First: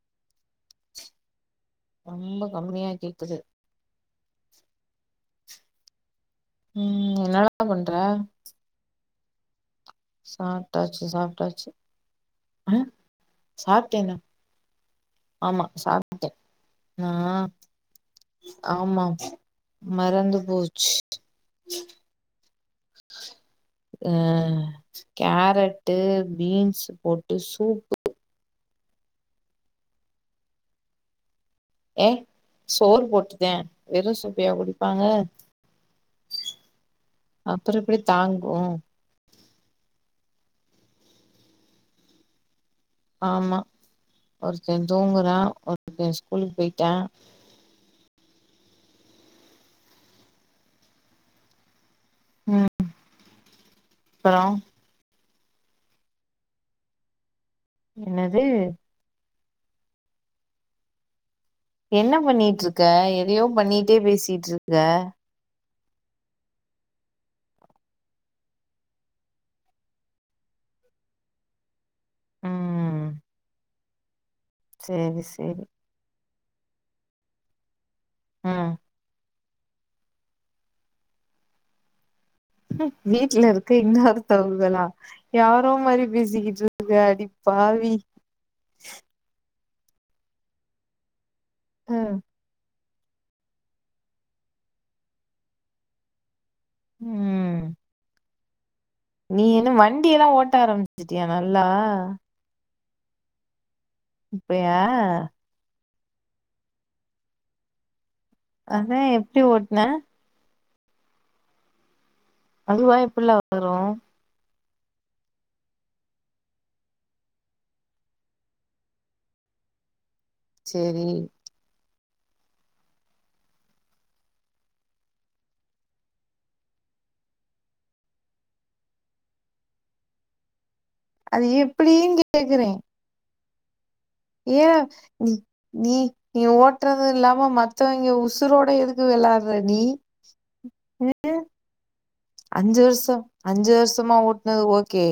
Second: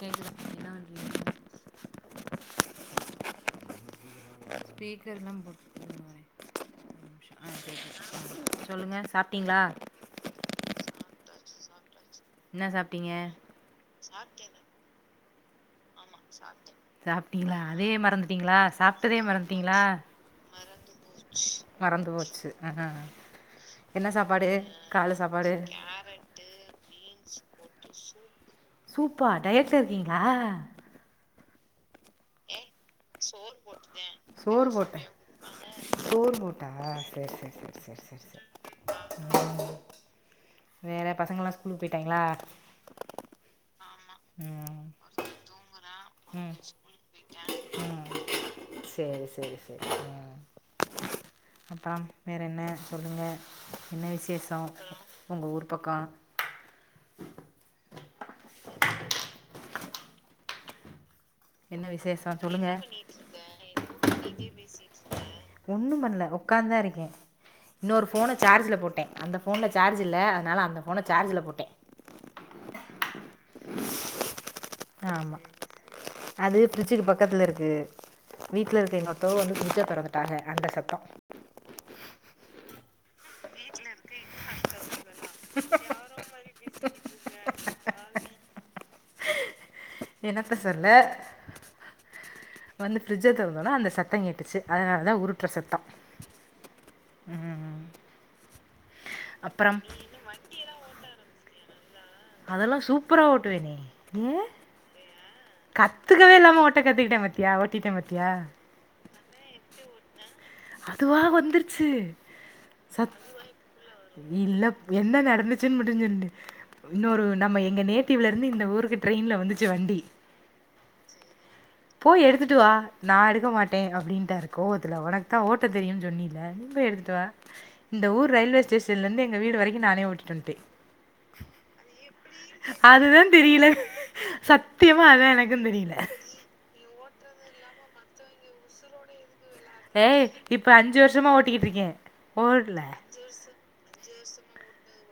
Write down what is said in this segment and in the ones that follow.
கேக்குதா பிரியால் ரொம்ப கம்மியா கேக்குது ஸ்பீக்கர்லா போட்ருக்காங்க ம் என்னால பண்ற சொல்லுங்க சாப் டிங்களா சாப்டாச்சு சாப்டாச்சு என்ன ஆ சாப்ட்டீங்க சாப்டேனா ஆமா சாப் சாப்டீங்ளா அதே மறந்துட்டீங்ளா ஆமா சாப்டதே மறந்துட்டீங்ளா மறந்து போச்சு மறந்து போச்சு அ அ அ கேரட்டு பீன்ஸ் போட்டு சூப்பு சூப்பா டயட்ல இருக்கீங்ளா ஏ சோறு போட்டுதே வெறு சூப்பையா சோறு போட்டே குடிப்பாங்க சோறு போட்டா சரி சரி அப்புற சரி எப்டி சரி சரி சரி தாங்கு ம் வேற பசங்கல்லா ஸ்கூலுக்கு போயிட்டாங்களா ஆமா ஒருத்த ம் தூங்குறா ஒருத்த ம் ஸ்கூலுக்கு போயிட்டா ம் சரி சரி சரி ம் அப்ரம் வேற என்ன ம் சொல்லுங்க என்ன அப்புற விஷேசோ உங்க ஊர் பக்கோ என்னது என்ன விசேஷம் சொல்லுங்கள் பண்ணிட்ருக்க எதையோ பண்ணிட்டே பேசிட்ருக்க ஒண்ணு பண்ல உட்காந்தா இருக்கே இன்னொரு ஃபோன சார்ஜில போட்டே அந்த ஃபோன்ல சார்ஜ் இல்ல ஆனால அந்த ஃபோன சார்ஜில போட்டே ம் சேரி ஆமா சேரி அது பிரிச்சிக்கு பக்கத்துல இருக்கு ம் வீட்ல இருக்க எங்க அக் தோ வந்து பிரிஜ்ஜ தொறந்துட்டாங்க அந்த சத்தோ வீட்ல இருக்க இன்னொருதவங்களா யாரோ மாரி பேசிகிட்ருக்க அடிபாவி என்னத்த சொல்ல ம் வந்து ஃபரிட்ஜ தொறந்தோன அந்த சத்த கேட்டுச்சு அதனால தா உருட்ற சத்தம் ம் நீ என்ன அப்புறம் வண்டியலா ஓட்ட ஆரம்பிச்சட்டி யா நல்லா அதெல்லாம் சூப்பரா ஓட்டுவேனே இப்பையா கத்துக்கவே இல்லாம ஓட்ட கத்துக்கிட்ட பாத்தியா ஓட்டிட்ட பாத்தியா அதா எப்டி ஓட்ன அதுவா வந்துருச்சு அதுவா எபுட்ல வரு தெரியில என்ன நடந்துச்சுன் மட்டு சொல்லு இன்னொரு நம்ம எங்க நேட்டிவ்லேருந்து இந்த ஊருக்கு ட்ரெயின்ல வந்துச்சு வண்டி செரி போய் எடுத்துட்டு வா நா எடுக்க மாட்டே அப்டின்னுட்டாரு கோவத்துல உனக் தா ஓட்ட தெரியுன் சொன்னில [unintelligible] எடுத்துட்டுவா இந்த ஊர் ரயில்வே ஸ்டேஷன்லேருந்து எங்க வீடு வரைக்கு நானே ஓட்டிட்டு வன்டே அது எப்டின்னு கேக்குறே அதுதா தெரியல ஏ சத்தியமா அதா நீ எனக்கு நீ தெரில நீ ஓட்டுறது இல்லாம மத்தவைங்க உசுரோட எதுக் க்கு வேளாட்ற நீ ஏய் இப்ப அஞ்சு அ [unintelligible] அஞ்சு வர்சோ அஞ்சு வர்சமா ஓட்னது ஓகே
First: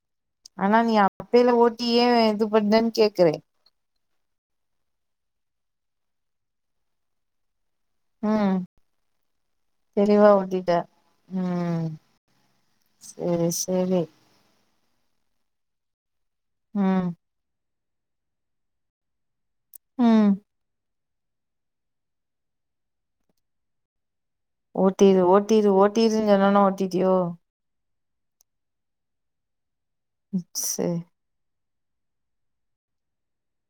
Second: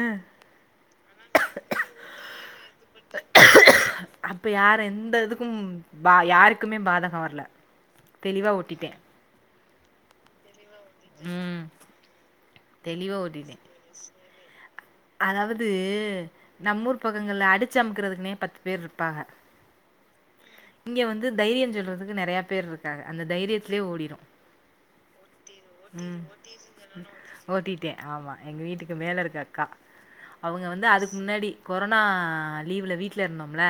ஆ ஆனா நீ அப்பேல ஓட்டி ஏ இது பன்னேன் கேக்குறே அப்ப யார எந்த இதுக்கும் பா யாருக்குமே பாதங்க வர்ல ம் தெளிவா ஓட்டிட்ட ம் தெளிவா செ ஓட்டிட்டே செரி அதாவது நம்மூர் ம் பக்கங்கள்ல அடித் ச்சம் அமுக்குறதுக்னே பத்து பேர் இருப்பாங்க ம் இங்க வந்து தைரியந் சொல்றதுக்கு நறையா பேர் இருக்காங்க அந்த தைரியத்துலே ஓடிடு ஓட்டிரு ஓட்டிரு ஓட்டிருன் சொன்னோன்னே ஓட்டிட்டியோ ஓட்டிட்டே ஆமா எங்க வீட்டுக்கு மேல இருக்க அக்கா அவுங்க வந்து செரி அதுக்கு முன்னாடி கொரொனா லீவ்ல வீட்ல இருந்தம்ல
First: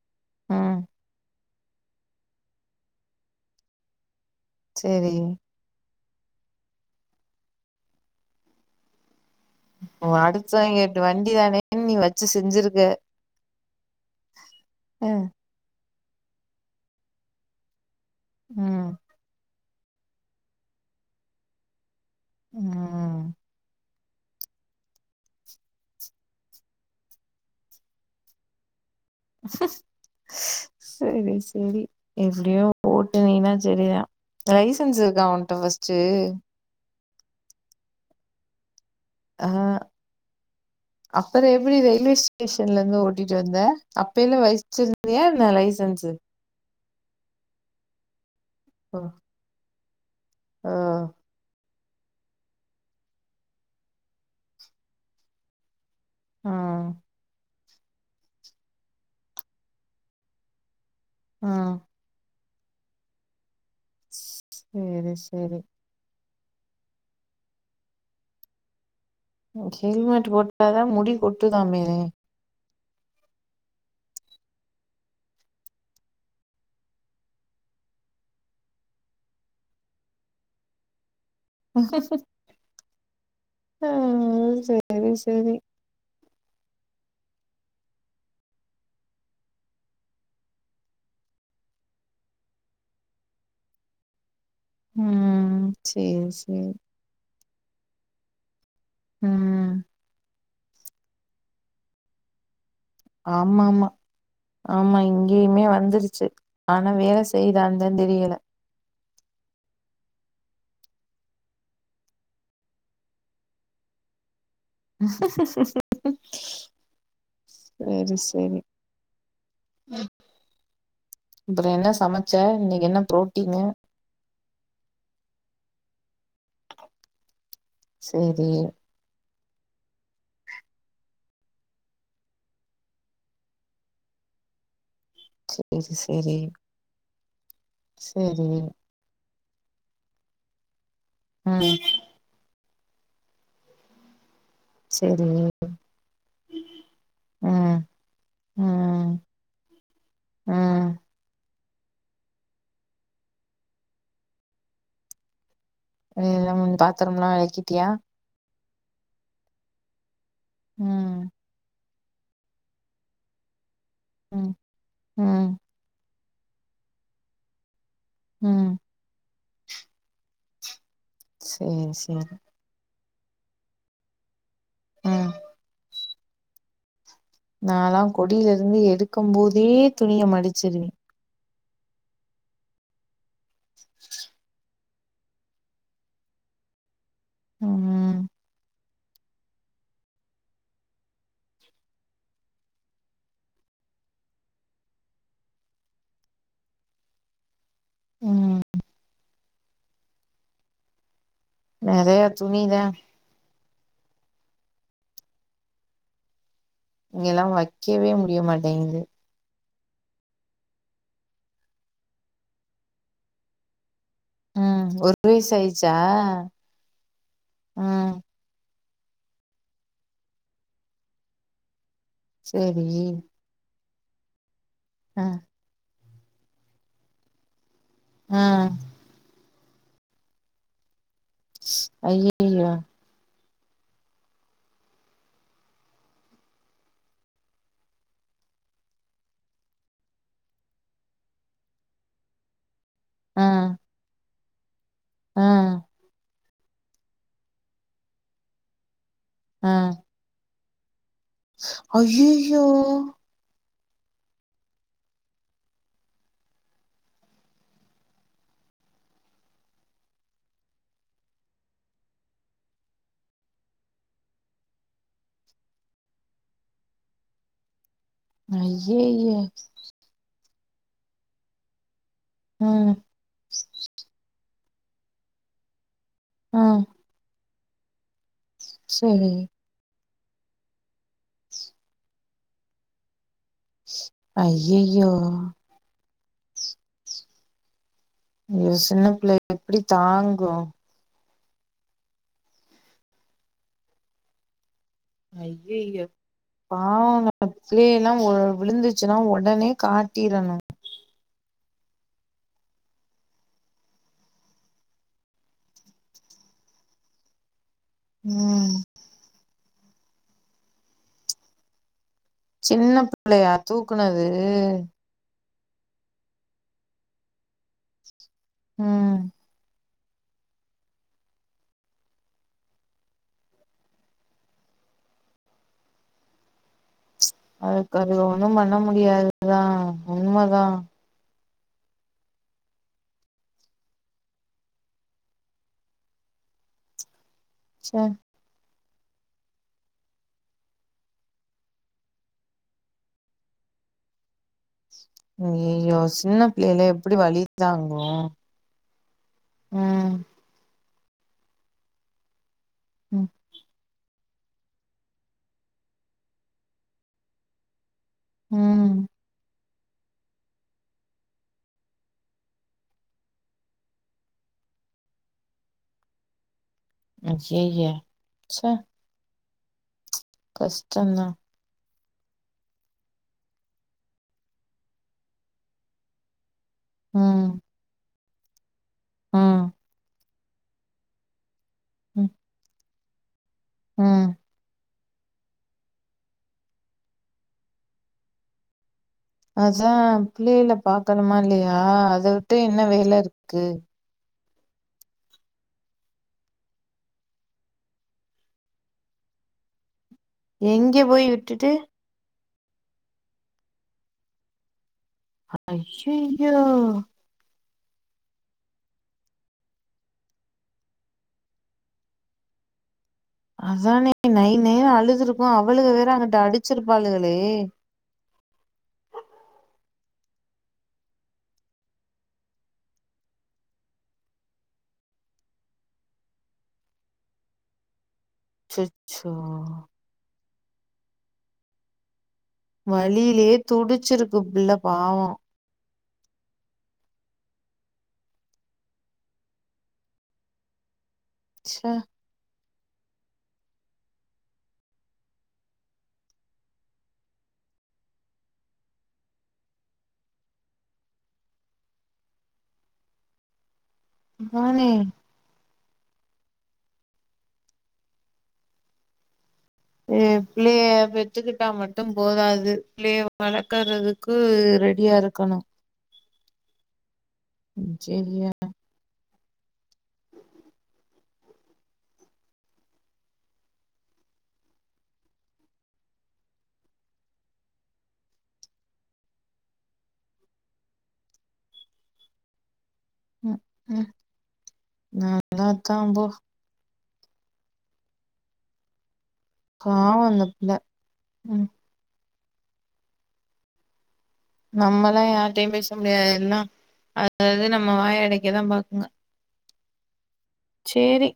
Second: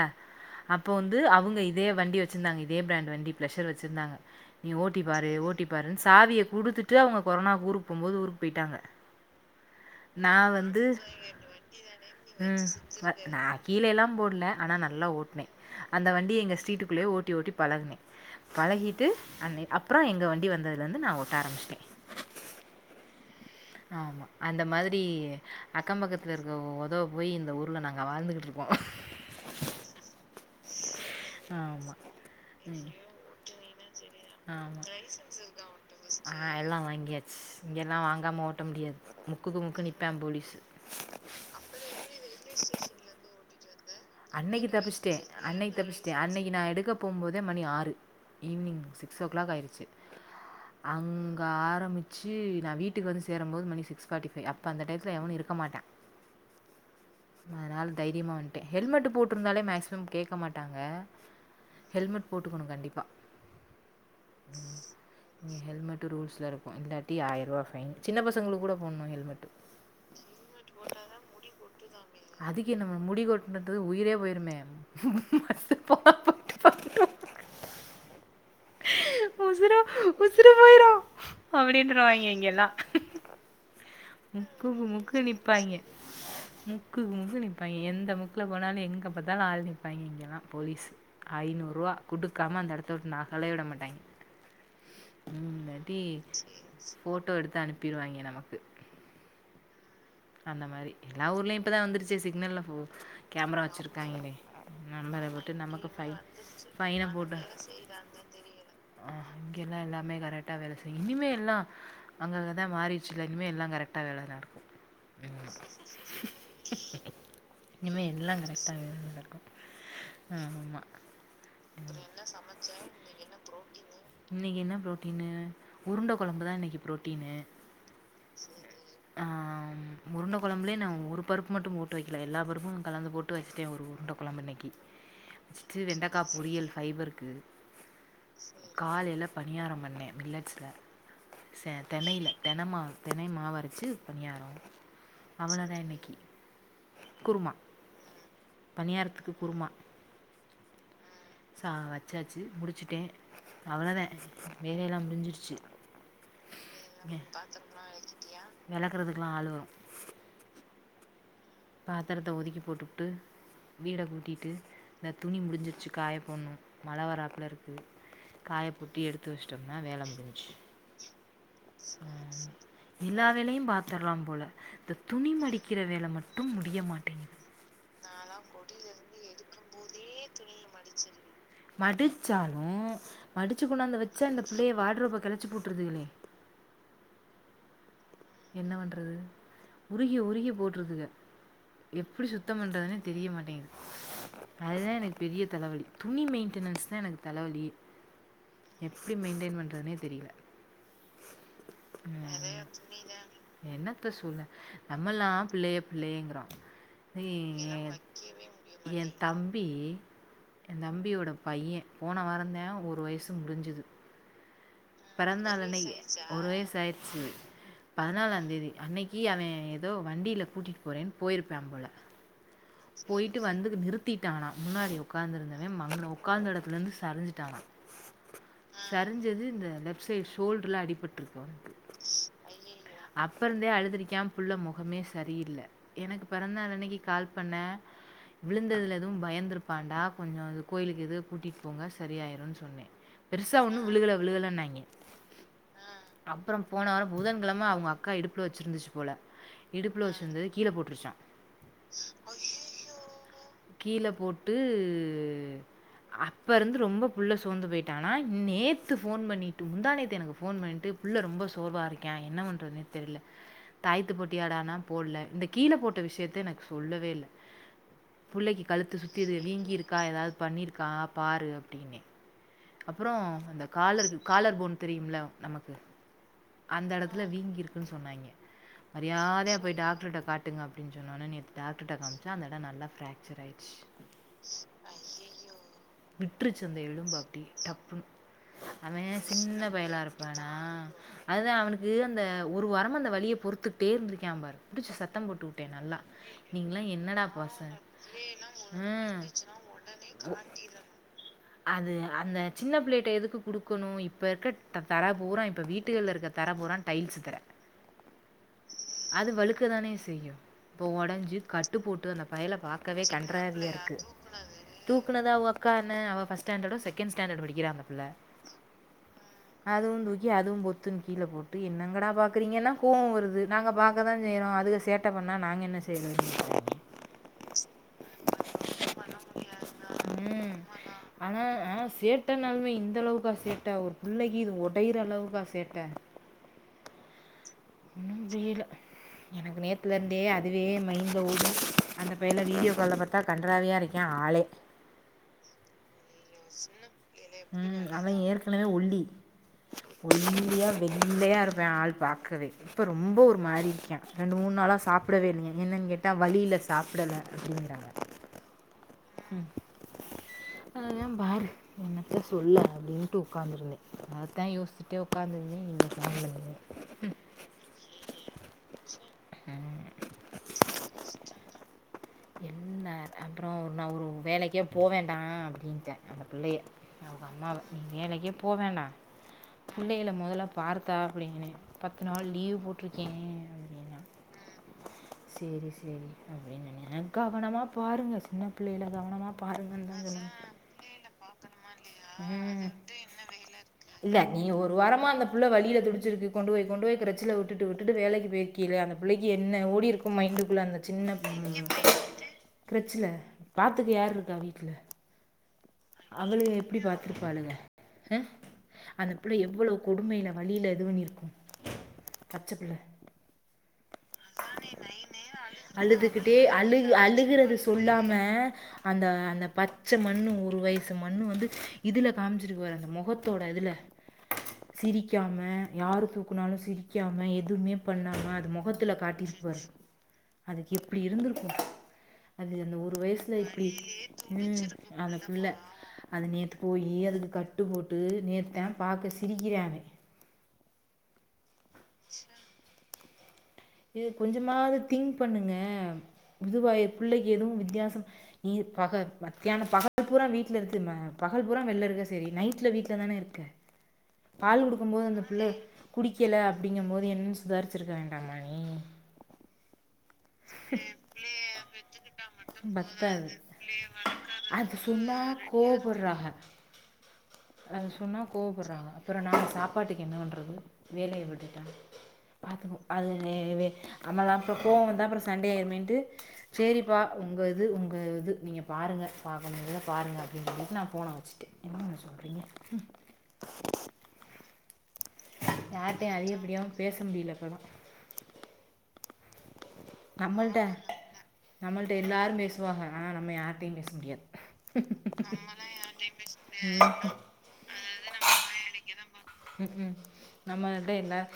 ம் அப்போ வந்து அவுங்க இ இதே வண்டி வச்சுருந்தாங்க இதே பிராண்டு வண்டி பிளஷர் வச்சிருந்தங்க நீ ஓட்டி செரி பாரு ஓட்டி பாருன் சாவிய குடுத்துட்டு அவுங்க கொரொனாக்கு ஊருக் போம் போது ஊருக் பேய்ட்டாங்க ஓ நா வந்து அடுத்தவங்க வண்டி தானேன்னு நீ வச்சு ம் செஞ்சிருக்க அ நா கீழேல்லா போட்ல ஆனா நல்லா ம் ஓட்னே அந்த வண்டிய எங்க ஸ்டீட்டுக்குள்ளே ஓட்டி ஓட்டி பழகுனே ம் பழகிட்டு அன்னே அப் ப்றோ எங்க வண்டி வந்ததுலந்து நா ஓட்ட ஆரம்பிச்ட்டே ம் ஆமா அந்த மாதிரி அக்கம்பக்கத்துல இருக்கவ் ஒதவ போய் இந்த ஊர்ல நாங்க வாழ்ந்துகிட்ருக் கோ சேரி சேரி ஆமா. எப்டியோ ம். ஓட்டுனீனா செரிதா ஆமா லைசன்ஸ் இருக்கா உன்ட்ட ஃபஸ்ட்டு ஆ எல்லா வாங்கியாச்சு இங்கெல்லா வாங்காம ஓட்ட முடியாது முக்குக்கு முக்கு நிப்பா போலிஸ் அப்பறோ எப்டி ரயில்வே ஸ்டேஷன்ல இருந்து ஓட்டிட்டு வந்த அப்பைல அன்னைக்கி தப்ச்சுட்டே வச்சிருந்தியா என்ன அன்னைக்கி லைசன்ஸு தப்ச்சுட்டே அன்னைக்கி நா எடுக்கப் போம்போதே மணி ஆறு ஈவ்னிங் சிக்ஸ் ஓ க்ளாக் ஆயிறுச்சு ஓ அங்க ஆரம்பி ச்சு நா வீட்டுக்கு வந்து சேரம்போது மணி சிக்ஸ் ஃபாட்டி ஃபைவ் அப்ப அந்த டயத்துல எவனு இருக்க மாட்டா ஆ அதனால தைரியமா வந்ட்டே ஹெல்மெட் போட்ருந்தாலே மேக்சிமம் கேக்க மாட்டாங்க ஆ ஹெல்மெட் போட்டுக்கணு கண்டிப்பா சேரி சேரி இங்க ஹெல்மெட் ரூல்ஸ் ல இருக்கு இந்தட் டி ஆயிருவா ஃபைன் சின்ன பசங்களுகு கூட போனுமா ஹெல்மெட்டு ம் ஹெல்மெட் போட்டாதா முடி கொட்டுதாமே அதுக்கென்ன மேம் முடி கொட் னுது உயிரே போயிருமே [unintelligible] உசுரோ உசுரு போய்ரு அப்டின்றுவாங்கே இங்கெல்லா ஆ முக்குக்கு சேரி முக்கு சேரி நிப்பாங்கே முக்குகு முக்கு நிப்பாங்கே எந்த முக்குல போனாலு எங்க பாத்தாலு ஆள் நிப்பாங்கே இங்கெல்லா போலீசு ஐநூருவா குடுக்காம அந்த எடத்த வுட்டு நகலே வுட மாட்டாங்கே ம் இல்லாட்டி சேரி சேரி போட்டோ எடுத்து அனுப்பிருவாங்கே நமக்கு ம் அந்த மாரி எல்லா ஊர்லயு இப்பதா வந்துருச்சே சிக்னல்ல ஃபு கேமரா ஆமா ஆமா வச்சிருக்காங்களே ஆமா இங்கயுமே வந்துருச்சு ஆனா ஃபைன வேல செய்தான்ந்தா தெரியல ஆஹ இங்கெல்லா எல்லாமே கரெக்ட்டா வேல செய்யு இனிமே எல்லா அங்கங்கதா மாறிடுச்சுல இனிமே எல்லா கரெக்டா வேல நடக்கு இனிமே சேரி எல்லா சேரி கரெக்டாவே தா நடக் ஆமா அப்றோ என்ன சமச்ச இன்னைக்கி என்ன ப்ரோட்டின்னு இனைக்கி என்ன ப்ரோட்டீனு உருண்ட கொழம்பு தா இன்னைக்கி ப்ரோட்டீனு சேரி ஆம் உருண்ட கொழம்புலே நா ஒரு பருப்பு மட்டு போட்டு வைக்கல எல்லா பருப்பு கலந்து போட்டு வச்சுட்டே ஒரு உருண்ட கொழம்பு இன்னைக்கி வச்சுட்டு சேரி வெண்டக்கா பொரியல் ஃபைபருக்கு சரி காலைல பணியாரோ பண்ணே மில்லட்ஸ்ல ம் செ தெனையில தெனமாவு தெனை மாவு அரச்சு பணியாரோ சேரிங்க குருமா பணியாரத்துக்கு குருமா ஆ சா வச்சாச்சு முடிச்சுட்டே அவ்ளதே வேலை எல்லா முடிஞ்சிருச்சு ம் எல்லாம் பாத்தரமெல்லா வெளக்கிட்டியா வெளக்குறதுக்குல்லா ஆளு வரு ம் பாத்தரத்த ஒதுக்கி போட்டுபுட்டு வீட கூட்டிட்டு ம் இந்த துணி ம் முடிஞ்சிருச்சி காய போட்ணு மழ வராப்பல இருக்கு காய ம் போட்டு எடுத் து வஷ்டோம்னா வேல முடிஞ்சிச்சு சேரி சேரி எல்லா வேலையு பாத்துர்லா போல இந்த ம் துணி மடிக்கிற வேல மட்டும் முடிய மாட்டேங் நாலா கொடில இருந்து எடுக்கும் போதே துணிய மடிச்சிருவே மடிச்சாலு மடிச்சி கொண்டாந்து வச்சா இந்த பிள்ளைக வார்டு ரோப்ப கெளச்சி போட் றுதுகளே ம் என்ன பண்றது உருகி உருகி போட்றுதுக எப்டி சுத்தோ பண்றதுன்னே தெரிய மாட்டேங்குது அதுதா எனக்கு பெரிய தலவலி துணி மெயின்டெனன்ஸ் தா எனக்கு தலவலியே ம் எப்டி மெயின்டெயின் பண்றதுன்னே தெரியல நெறைய ம் துணிதா என்னத்த சொல்ல நம்மெல்லா பிள்ளைக பிள்ளைகங்கிறோ இங்கெல்லா வைக்கவே முடியமாட்டேங்கிது என் தம்பி ஏ தம்பியோட பையே போன வாரோந்தே ஒரு வயசு முடிஞ்சது ம் ஒரு பிறந்த வயசு நாள் அன்னக்கி ஆயிச்சா ஒரு வயசு ஆயிர்ச்சி ம் பதினாலாந்தேதி அன்னக் கி அவே ஏதோ வண்டில கூட்டிட்டு போறேன்னு போயிருப்பா போல சேரி போயிட்டு வந்து நிறுத்திட்டானா முன்னாடி அ ஒக்காந்திருந்தவே அங்குன ஒக்காந்த எடத்துல இருந்து சரிஞ்சிட்டானா ம் சரிஞ்சது இந்த லெப்ட் சைடு ஷோல்டர்ல அடிபட்ருக்கு அவனுக்கு ஐயையோ அப்ப இருந்தே அழுதிரிக்கா புள்ள மொகமே சரியில்ல எனக்கு பிறந்தாள் அன்னக்கி கால் பண்ண விழுந்ததுல எதுவு பயந்திருப்பாண்டா கொஞ்சோ கோயிலுக்கு எதுவு கூட்டிட்டு போங்க சரியாயிருன் சொன்னே அ பெருசா ஒண்ணு விழுகல விழுகலனாங்க ஆ அப்பறோ போன வாரோ புதன்கெழம அவுங்க அக்கா இடுப்புல வச்சிருந்துச்சி போல இடுப்புல வச்சி ருந்தது கீழ போட்ருச்சா அய்யய்யோ கீழ போட்டு அப்ப இருந்து ரொம்ப பிள்ள சோந்து போயிட்டானா நேத்து ஃபோன் பண்ணிட்டு முந்தா நேத்து எனக்கு ஃபோன் பண்ணிட்டு பிள்ள ரொம்ப சோர்வா இருக்கா என்ன பண்றதுன்னே தெர்ல தாயத்து போட்டியாடானா போடல இந்த கீழ போட்ட விஷயத்த எனக்கு சொல்லவே இல்ல புள்ளைக்கி கழுத்து சுத்தி ஐயைய எதுவு வீங்கீருக்கா ஏதாவது பண்ணிருக்கா பாரு அப்டின்னே ம் அப்பறோ அந்த காலருக்கு காலர் போன்னு தெரியும்ல நமக்கு ஆ அந்த எடத்துல வீங்கிருக் கு சொன்னாங்கே சரி மரியாதயா போய் டாக்டர்கிட்ட காட் ட்டுங்க அப்டின் சொன்னோனே நேத்து டாக்டிருட காமிச்சா அந்த எடோ நல்லா ஃப்ரக்சர் ஆயிச்சு ஐய்யய்யோ விற்றுச்சந்த எழும்பு அப்டியே டப்புணு ஐயோ சின்ன புள்ள எப்டி தாங்கு அதுதா அவனுக்கு அந்த ஒரு வாரமந்த வலிய பொறுத்துக்கிட்டே இர்ந்திருக்கியா பாரு புடிச்சு சத் ஐய்யய்ய பாவோங்க பாச புளையெல்லா ஒ விழுந்துச்சுனா ம் ஒடனே காட்டிறனு அது அந்த சின்ன புளைட எதுக்கு குடுக்கணு இப்ப இருக்க தர பூற இப்ப வீட்டுகள்ல இருக்க தர பூறா டைல்ஸ் தர ம் அது வழுக்க தானே செய்யு இப்ப ஒடஞ்சு கட்டு போட்டு ந பயல சின்ன பாக்கவே பிள்ளையா கன்றவியாருக்கு தூக்குனது தூக் முக்குல தா ஒக்காந்தே அவ ஃபஸ்ட் ஸ்டாண்டடோ செகண்ட் ஸ்ண்டர்ட் படிக்கிற அந்த புள்ள ம் அதுவு தூக்கி அதுவு பொத்துன் கீழ போட்டு என்னங்கட பாக்றீங்கென்ன கோவோ வருது நாங்க பாக்கதா செய்றோ அதுக சேட் ட்ட பண்ணா நாங்க என்ன செய்றது அதுக்கதுகல ஒண்ணு பண்ண முடியாதுதா ம் உண்மதா ஆனா ஆ சேட்டனாலுமே இந்த அளவுக்கா சேட்ட ஒரு புள்ளைக்கி இது உடையிற அளவுக்கா சேட்ட ச்சே ம் செய்யல எனக்கு நேத்துலர்ந்தே அதுவே மைண்டில ஓடுது அந்த பையன வீடியோ கால்ல பாத்தா கன்றாவியா இருக்கியா ஆளே ஐய்யய்யோ சின்ன புள்ளையல எப்டி வலிதாங்கோ புள்ள வே ஒல்லி ஒல்லியா வெள்ளையா இருப்பய் ஆள் பாக்கவே இப்ப ரொம்ப ம் ஒரு மாரிக்கியா ரெண்டு மூண் நாளா சாப்பிடவே இல்லியா என்னன் கேட்டா வலியில சாப்பிடல அப்டிங்கிறாங்க ம் அதுதா பாரு என்னத்தா சொல்ல அப்டின்ட்டு உக்காந்துருந்தே அதா யோச்சுட்டே உக்காந்துருந்தே இன்னிக் கால்லந்து அய்யய்ய சே உம் கஷ்டந்தா என்ன அப்புற நா ஒரு வேலைக்கே போ வேண்டா அப்டின்டே அந்த புள்ளய அவங்க ம் அம்மாவ நீ வேலைக்கே போவேண்டா ம் புள்ளைகல முதல்ல பாருத்தா அப்டின்னே பத்து நாள் ம் லீவு போட்ருக்கே ம் சேரி சேரி அப்டின் நா கவனமா பாருங்க சின்ன புள்ளைகல கவனமா அதா புள்ளயில பாக்கனுமா இல்லையா அத வுட்டு இன்ன வேலருக்கு இல்ல நீ ஒரு வாரமா அந்த புள்ள வலியில துடிச்சிருக்கு கொண்டுவோய் கொண்டுவோய் கிரச்சில வுட்டுடு வுட்டுடு வேலைக்கி பேயி கிற அந்த புள்ளைக்கி என்ன ஓடிருக்கு மைண்டுக்குள்ள அந்த எங்க சின்ன போய் புள் விட்டுட்டு கிரெச்சில பாத்துக்க யார் இருக்கா வீட்ல அவளுக ஐயையோ எப்டி பாத்துப்பாளுங்க அ அந்த புள்ள எவ்வளவு கொடுமையில வலியில இதுவண்ணிருக்கு பச்ச புள்ள அதானே நை நைனே அழுதுருக்கு அவளுக வேற அங்கிட்ட அடிச்சிருப்பாளுகளே இல்லாம அந்த அந்த பச்ச மண்ணு ஒரு வயசு மண்ணு வந்து இதுல காமிச்சிருக்குவார் அந்த மொகத்தோட இதுல சிரிக்காம யாரு தூக்குனாலு சிரிக்காம எதுமே பண்ணாம மொகத்துல அச்சச்சோ காடிஸ்பாஸ் அதுக்கு எப்டி இருந்திருக்கு அது அந்த ஒரு வய்ஸ்ல வலியிலயே எப்டி துடிச்சிருக்கு ம் பிள்ள அந்த பாவோ புள்ள அது நேத்து போயி அதுக்கு கட்டு போட்டு நேத்தான் பாக்க சிரிக்கிறான் அவே ச்ச இது கொஞ்சமாவது திங்க் பண்ணுங்க மிதுவாய பிள்ளைக்கு எதூ வித்யாசோ நீர் பக மத்தியானோ பகல் பூரா வீட்ல இருக்குது ம பகல் பூரா வெள்ல இருக்க செரி நைட்ல வீட்லதான இருக்க பால் அதானே குடுக்கும்போது அந்த புள்ள குடிக்கல அப்டிங்கும்போது என்ன் சுதார்ச்சிருக்க வேண்டாமா நீ? ஏ பிள்ளைய பெத்துக்கிட்டா மட்டும் போதாது பிள்ளைய பத்தாது. வளக்கறது க்கு ரெடியா இருக்கணு புர்றாக அத சொன்னா சரியா கோவப்பட்றாங்க அப்புறோ நாங்க சாப்பாட்டுக்கு என்ன பண்றது வேலைய விட்டுட்டா பாத்துக்கோ அது எ இவே நம்மலா அப்றோ கோவோவந்தா அப்புறோ சண்டயாய்ருமேன்ட்டு சேரிப்பா உங்க இது உங்க இது நீங்க பாருங்க பாக்க முடுஞ்சா பாருங்க அப்டின் சொல்லிட்டு நா ஃபோன வச்சு என்னங்க சொல்றிங்க ம் ம் ம் நா யார்ட்டயு அதிகப்படியாவு பேச முடில இப்பலா பாவோ அந்த நம்மள்ட்ட பிள்ள ம் நம்மள் ட்ட எல்லாரு பேசுவாக ஆனா நம்ம யார்ட்டயு பேச முடியாது நம்மல்லா யார்ட்டயு பேச முடியாது எல்லா அ [inaudible] அது நம்மோ வாயடைக்கதா பாக்குங்க ம் ம் நம்மள்ட்ட எல்லா சேரி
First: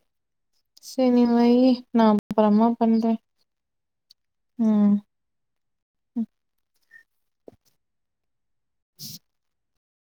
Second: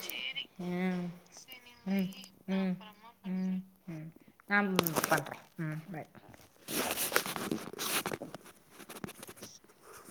ம் சேர் நீங்க வையி நா அப்பறமா பண்றே அம் ம் பண்றே ம் பாய்